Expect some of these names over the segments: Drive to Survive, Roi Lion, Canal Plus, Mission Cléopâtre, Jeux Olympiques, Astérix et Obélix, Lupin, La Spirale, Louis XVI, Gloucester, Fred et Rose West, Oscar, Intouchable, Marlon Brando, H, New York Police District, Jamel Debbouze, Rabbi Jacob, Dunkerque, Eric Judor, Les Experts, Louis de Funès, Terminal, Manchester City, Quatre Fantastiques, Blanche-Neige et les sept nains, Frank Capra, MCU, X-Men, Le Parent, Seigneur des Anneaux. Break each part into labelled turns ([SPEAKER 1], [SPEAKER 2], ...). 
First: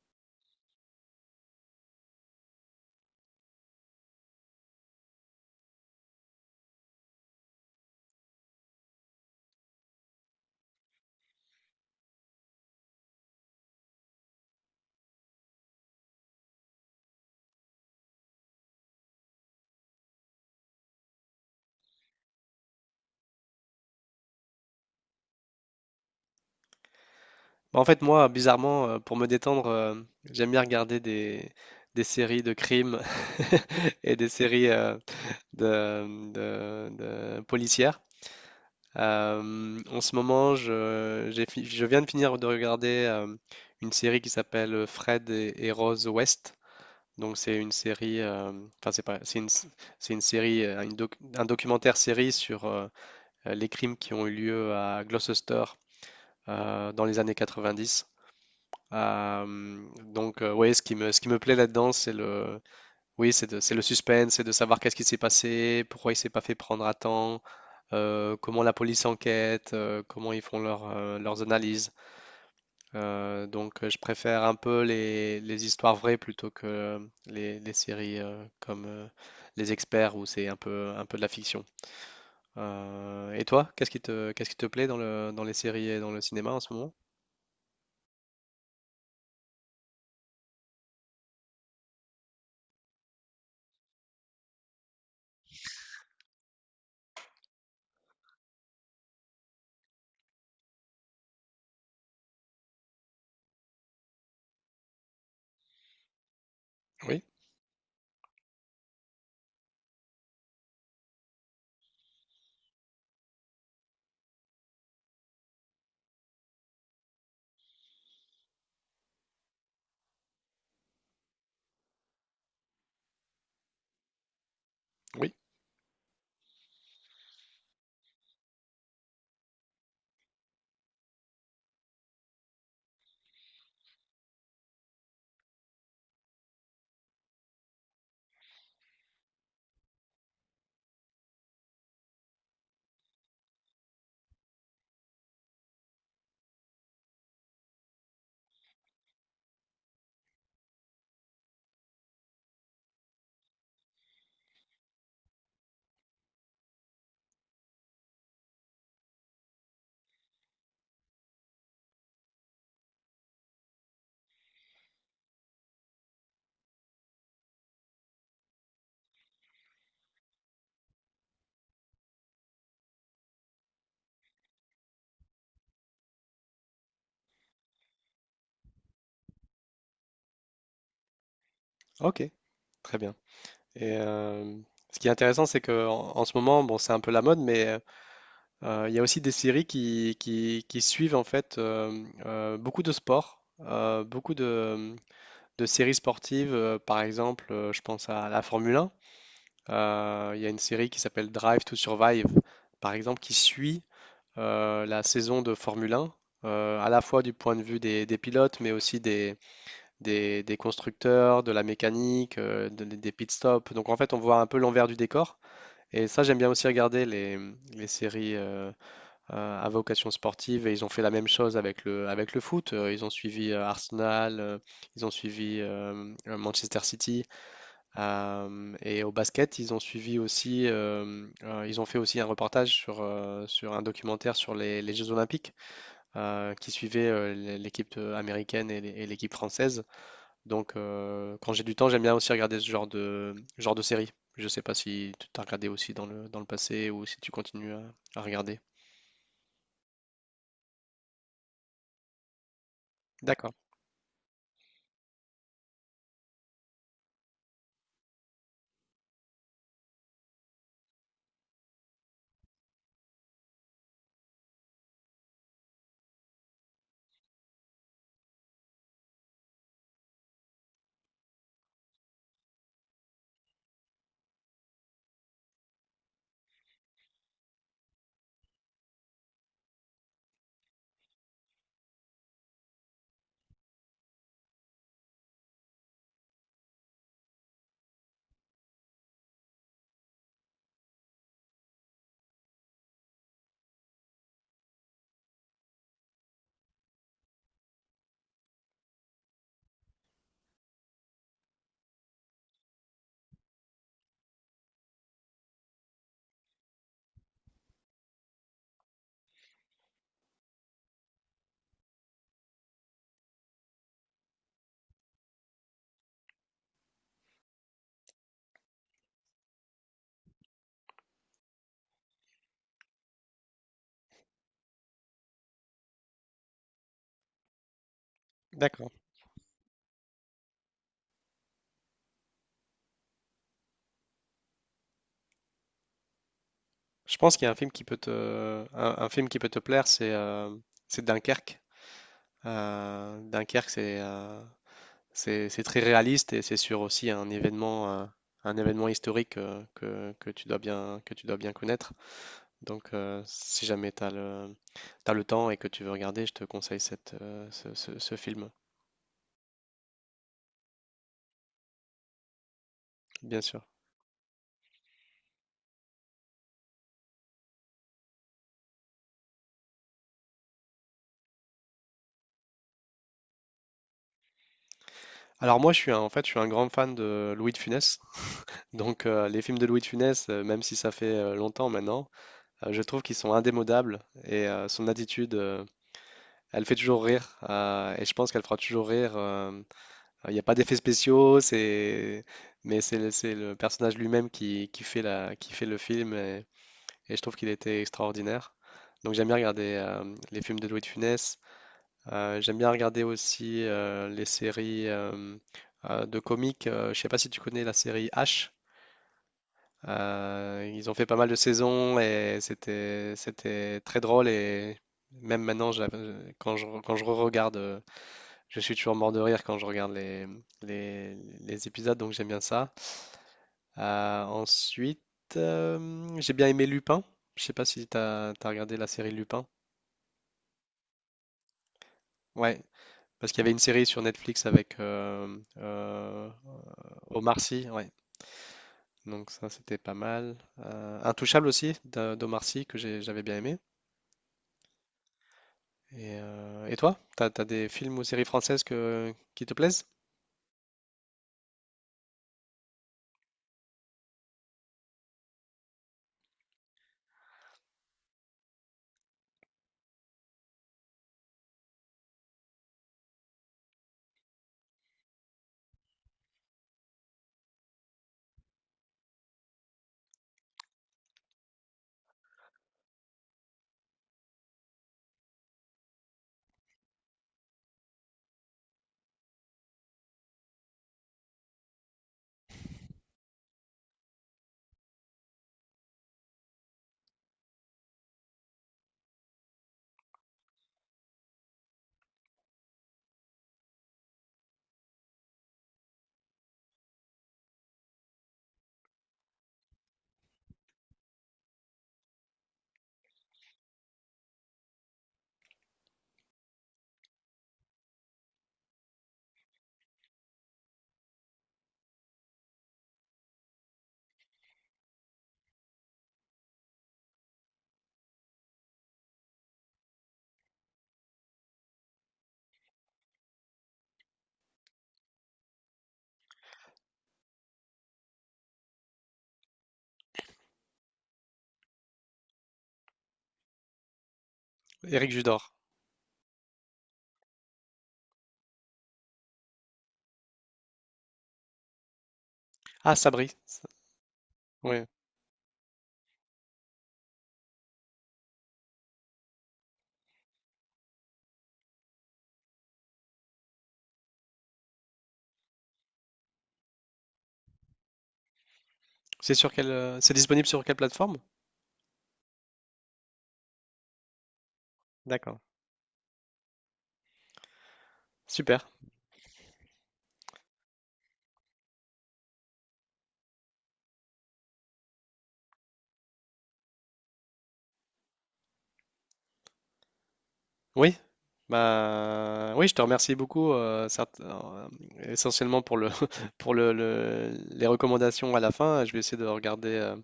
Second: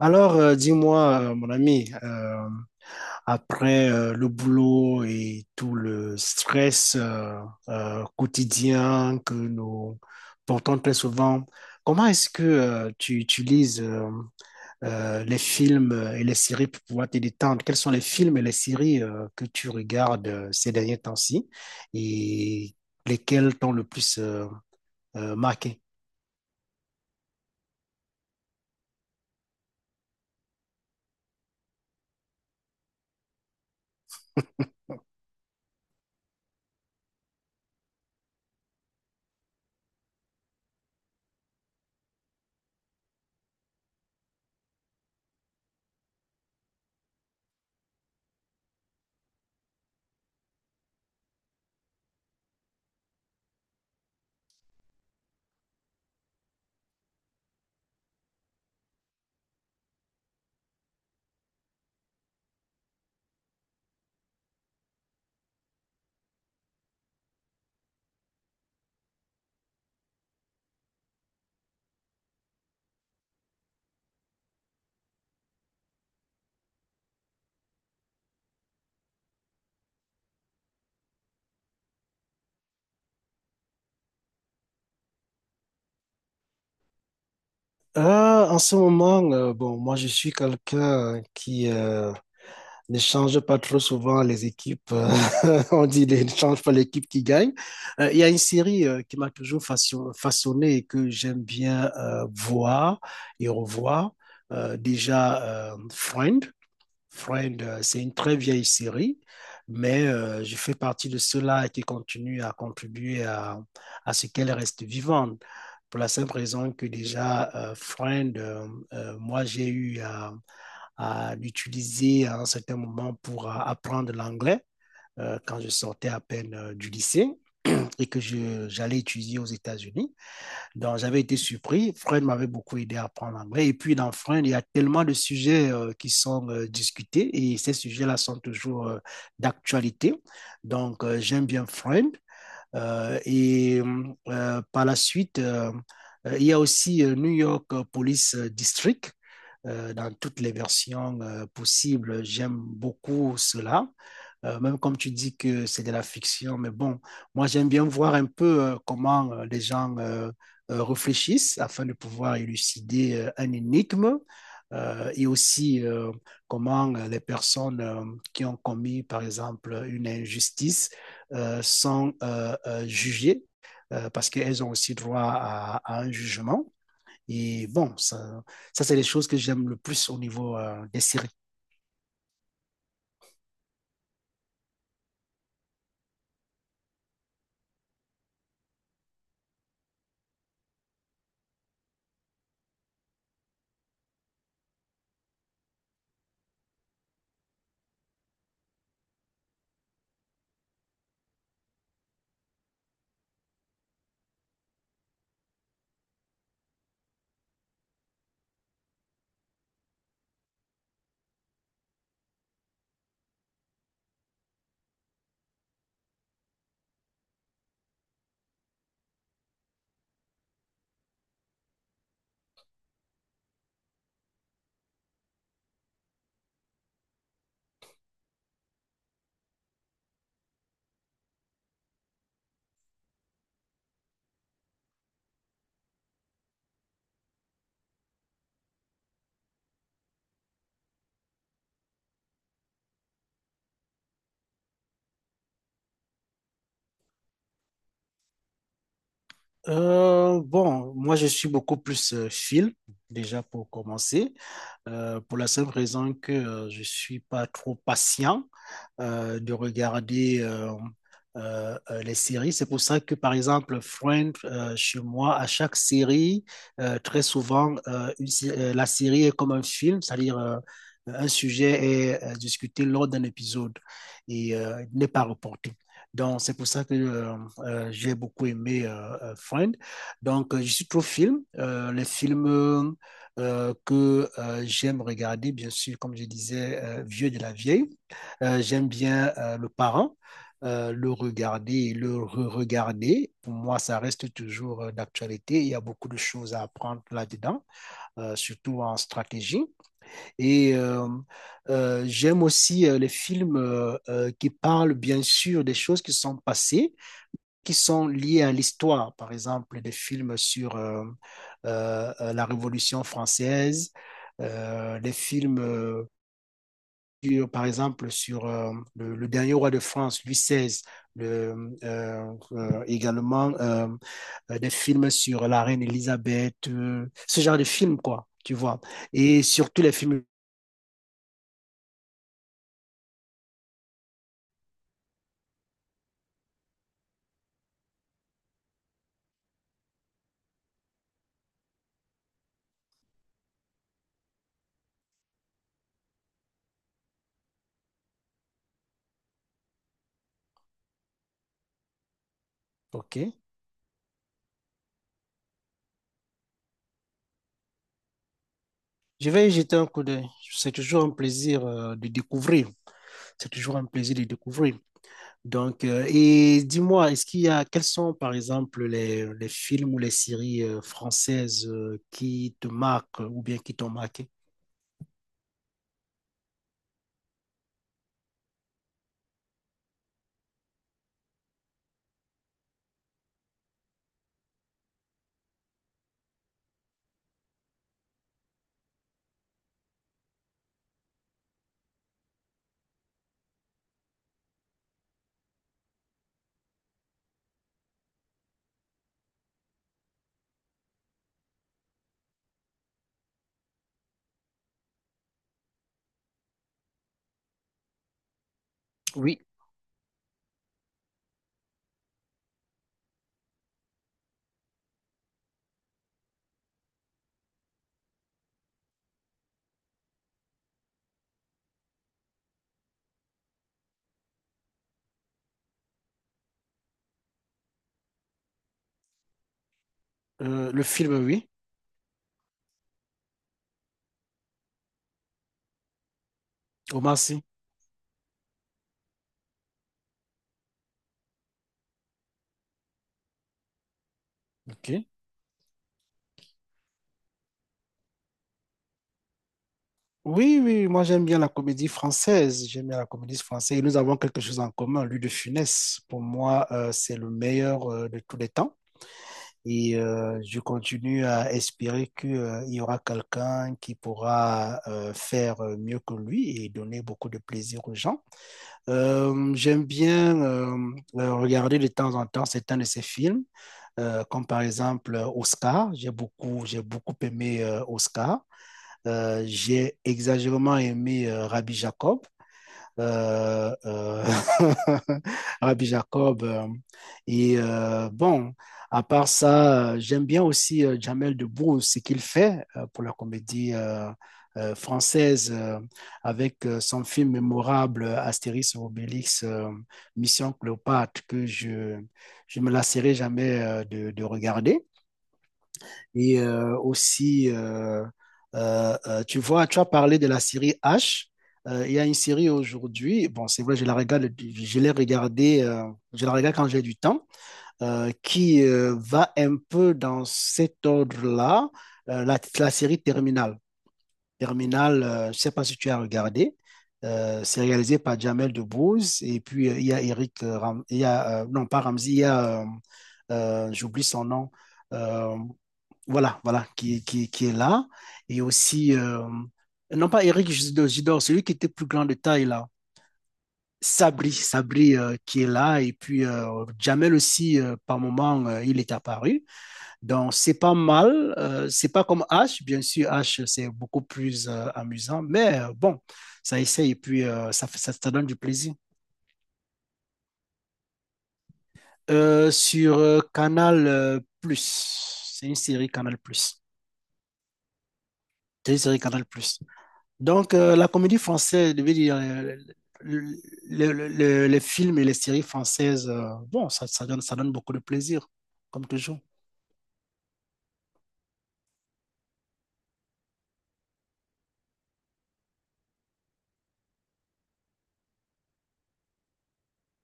[SPEAKER 1] Alors, dis-moi, mon ami, après le boulot et tout le stress quotidien que nous portons très souvent, comment est-ce que tu utilises les films et les séries pour pouvoir te détendre? Quels sont les films et les séries que tu regardes ces derniers temps-ci et lesquels t'ont le plus marqué?
[SPEAKER 2] En fait, moi, bizarrement, pour me détendre, j'aime bien regarder des séries de crimes et des séries de, de- de policières. En ce moment, je viens de finir de regarder une série qui s'appelle Fred et Rose West. Donc, c'est une série, enfin, c'est pas, c'est une série, une un documentaire série sur les crimes qui ont eu lieu à Gloucester dans les années 90. Euh, ouais, ce qui me plaît là-dedans, oui, c'est le suspense, c'est de savoir qu'est-ce qui s'est passé, pourquoi il s'est pas fait prendre à temps, comment la police enquête, comment ils font leurs analyses. Je préfère un peu les histoires vraies plutôt que les séries comme Les Experts où c'est un peu de la fiction. Et toi, qu'est-ce qui te plaît dans dans les séries et dans le cinéma en ce moment?
[SPEAKER 1] En ce moment, bon, moi je suis quelqu'un qui ne change pas trop souvent les équipes. On dit ne change pas l'équipe qui gagne. Il y a une série qui m'a toujours façonné et que j'aime bien voir et revoir. Déjà, Friend.
[SPEAKER 2] Oui,
[SPEAKER 1] Friend, c'est une très vieille série, mais je fais partie de ceux-là qui continuent à contribuer à ce qu'elle reste vivante pour la simple raison que déjà, Friend, moi, j'ai eu à l'utiliser à un certain moment pour apprendre l'anglais
[SPEAKER 2] oui,
[SPEAKER 1] quand je sortais à peine du lycée et que j'allais étudier aux États-Unis. Donc, j'avais été surpris. Friend m'avait beaucoup aidé à apprendre l'anglais. Et puis, dans Friend, il y a tellement de sujets qui sont discutés et ces sujets-là sont toujours d'actualité. Donc, j'aime bien Friend. Et par la suite, il y a aussi New York Police District dans toutes les versions possibles. J'aime beaucoup cela. Même comme tu dis que c'est de la fiction, mais bon, moi j'aime bien voir un peu comment les gens réfléchissent afin de pouvoir élucider un énigme et aussi comment les personnes qui ont commis, par exemple, une injustice sont jugées parce qu'elles ont aussi droit à un jugement. Et bon, ça c'est les choses que j'aime le plus au niveau des séries.
[SPEAKER 2] ok, très bien. Et ce qui est intéressant, c'est que en ce moment, bon, c'est un peu la mode, mais il y a aussi des séries qui suivent en fait beaucoup de sports, de séries sportives. Par exemple, je pense à la Formule 1. Il y a une série qui s'appelle Drive to Survive, par exemple, qui suit la saison de Formule 1. À la fois du point de vue des pilotes, mais aussi des constructeurs, de la mécanique, des pit stops. Donc en fait, on voit un peu l'envers du décor. Et ça, j'aime bien aussi regarder les séries à vocation sportive. Et ils ont fait la même chose avec avec le foot. Ils ont suivi Arsenal, ils ont suivi Manchester City. Et au basket, ils ont suivi aussi. Ils ont fait aussi un reportage sur un documentaire sur les Jeux Olympiques qui suivait l'équipe américaine et et l'équipe française. Donc, quand j'ai du temps, j'aime bien aussi regarder ce genre de série. Je sais pas si tu t'as regardé aussi dans dans le passé ou si tu continues à regarder.
[SPEAKER 1] Bon, moi je suis beaucoup plus film, déjà
[SPEAKER 2] D'accord,
[SPEAKER 1] pour commencer, pour la simple raison que je suis pas trop patient de regarder les séries. C'est pour ça que, par exemple, Friends, chez moi, à chaque série, très souvent, la série est comme un film, c'est-à-dire un sujet est discuté lors d'un épisode et il n'est pas reporté. Donc, c'est pour ça que j'ai beaucoup aimé Friend. Donc, je suis trop film. Les films que j'aime regarder, bien sûr, comme je disais, Vieux de la vieille. J'aime bien Le Parent, le regarder et le re-regarder. Pour moi, ça reste toujours d'actualité. Il y a beaucoup de choses à apprendre là-dedans, surtout en stratégie. Et j'aime aussi les films qui parlent bien sûr des choses qui sont passées, qui sont liées à l'histoire. Par exemple, des films sur la Révolution française, des films sur, par exemple sur le dernier roi de France, Louis XVI, également des films sur la reine Elisabeth, ce genre de films, quoi, tu vois.
[SPEAKER 2] d'accord.
[SPEAKER 1] Et surtout les films.
[SPEAKER 2] Je pense qu'il y a un film qui peut un film qui peut te plaire, c'est Dunkerque. Dunkerque, c'est très réaliste et c'est sur aussi un événement historique que tu dois bien, que tu dois bien connaître. Donc,
[SPEAKER 1] OK.
[SPEAKER 2] si jamais t'as le temps et que tu veux regarder, je te conseille cette, ce film.
[SPEAKER 1] Je vais y jeter un coup d'œil. C'est toujours un plaisir de découvrir.
[SPEAKER 2] Bien
[SPEAKER 1] C'est
[SPEAKER 2] sûr.
[SPEAKER 1] toujours un plaisir de découvrir. Donc, et dis-moi, est-ce qu'il y a, quels sont, par exemple, les films ou les séries françaises qui te marquent ou bien qui t'ont marqué?
[SPEAKER 2] Alors moi, je suis un grand fan de Louis de Funès. Donc les films de Louis de Funès, même si ça fait longtemps maintenant, je trouve qu'ils sont indémodables et son attitude, elle fait toujours rire et je pense qu'elle fera toujours rire. Il n'y a pas d'effets spéciaux, c'est mais c'est le personnage lui-même qui fait le film et je trouve qu'il était extraordinaire. Donc j'aime bien regarder les films de Louis de Funès. J'aime bien regarder aussi les séries de comiques. Je sais pas si tu connais la série H.
[SPEAKER 1] Oui,
[SPEAKER 2] Ils ont fait pas mal de saisons et c'était très drôle et même maintenant quand je regarde je suis toujours mort de rire quand je regarde les, les épisodes donc j'aime bien ça. Ensuite, j'ai bien aimé Lupin. Je sais pas si t'as regardé la série Lupin.
[SPEAKER 1] Le film, oui.
[SPEAKER 2] Ouais, parce qu'il y avait une série sur Netflix avec
[SPEAKER 1] Omar
[SPEAKER 2] Omar
[SPEAKER 1] Sy.
[SPEAKER 2] Sy, ouais. Donc ça, c'était pas mal. Intouchable aussi, d'Omar Sy, j'avais bien aimé.
[SPEAKER 1] Ok.
[SPEAKER 2] Et toi, t'as des films ou séries françaises qui te plaisent?
[SPEAKER 1] Oui, oui, moi j'aime bien la comédie française. J'aime bien la comédie française. Et nous avons quelque chose en commun. Louis de Funès, pour moi, c'est le meilleur de tous les temps. Et je continue à espérer qu'il y aura quelqu'un qui pourra faire mieux que lui et donner beaucoup de plaisir aux gens. J'aime bien regarder de temps en temps certains de ses films, comme par exemple Oscar. J'ai beaucoup aimé Oscar. J'ai exagérément aimé Rabbi Jacob euh, euh, Rabbi Jacob. Et bon, à part ça, j'aime bien aussi Jamel Debbouze, ce qu'il fait pour la comédie française avec son film mémorable Astérix et Obélix, Mission Cléopâtre, que je me lasserai jamais de, regarder. Et aussi, tu vois, tu as parlé de la série H. Il y a une série aujourd'hui, bon, c'est vrai, je la regarde, je l'ai regardée, je la regarde quand j'ai du temps, qui va un peu dans cet ordre-là, la série Terminal. Terminal, je ne sais pas si tu as regardé, c'est réalisé par Jamel Debbouze, et puis il y a Eric, il y a, non pas Ramzi, il y a, j'oublie son nom,
[SPEAKER 2] Éric
[SPEAKER 1] euh,
[SPEAKER 2] Judor.
[SPEAKER 1] voilà, voilà, qui est là. Et aussi, non pas Eric Judor, Judor, celui qui était plus grand de taille là.
[SPEAKER 2] Ah, Sabri.
[SPEAKER 1] Sabri,
[SPEAKER 2] Oui.
[SPEAKER 1] Sabri qui est là. Et puis Jamel aussi, par moment, il est apparu. Donc, c'est pas mal. C'est pas comme H. Bien sûr, H, c'est beaucoup plus amusant. Mais bon, ça essaye et puis ça donne du plaisir.
[SPEAKER 2] C'est sur quelle, c'est disponible sur quelle plateforme?
[SPEAKER 1] Sur Canal Plus,
[SPEAKER 2] D'accord.
[SPEAKER 1] c'est une série Canal Plus.
[SPEAKER 2] Super.
[SPEAKER 1] C'est une série Canal Plus. Donc, la comédie française, je veux dire, le- le- le- les films et les séries françaises, bon, ça, ça donne beaucoup de plaisir, comme toujours.
[SPEAKER 2] Oui. Bah, oui, je te remercie beaucoup, essentiellement pour pour les recommandations à la fin. Je vais essayer de regarder euh,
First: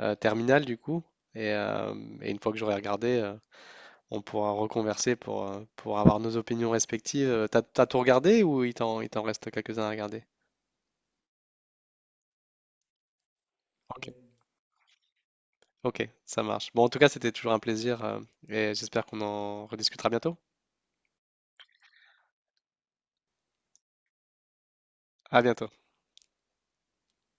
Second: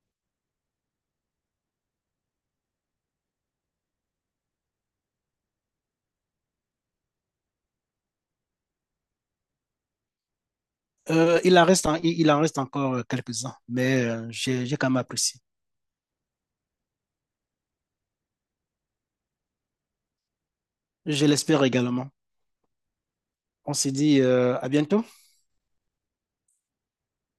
[SPEAKER 2] euh, Terminal du coup. Et, euh, et une fois que j'aurai regardé, on pourra reconverser pour avoir nos opinions respectives. T'as, t'as tout regardé ou il t'en reste quelques-uns à regarder?
[SPEAKER 1] Il en reste, il en reste encore quelques-uns, mais
[SPEAKER 2] Ok,
[SPEAKER 1] j'ai quand même apprécié.
[SPEAKER 2] ok, ça marche. Bon, en tout cas, c'était toujours un plaisir et j'espère qu'on en rediscutera bientôt.
[SPEAKER 1] Je l'espère également. On se dit à bientôt.
[SPEAKER 2] À bientôt.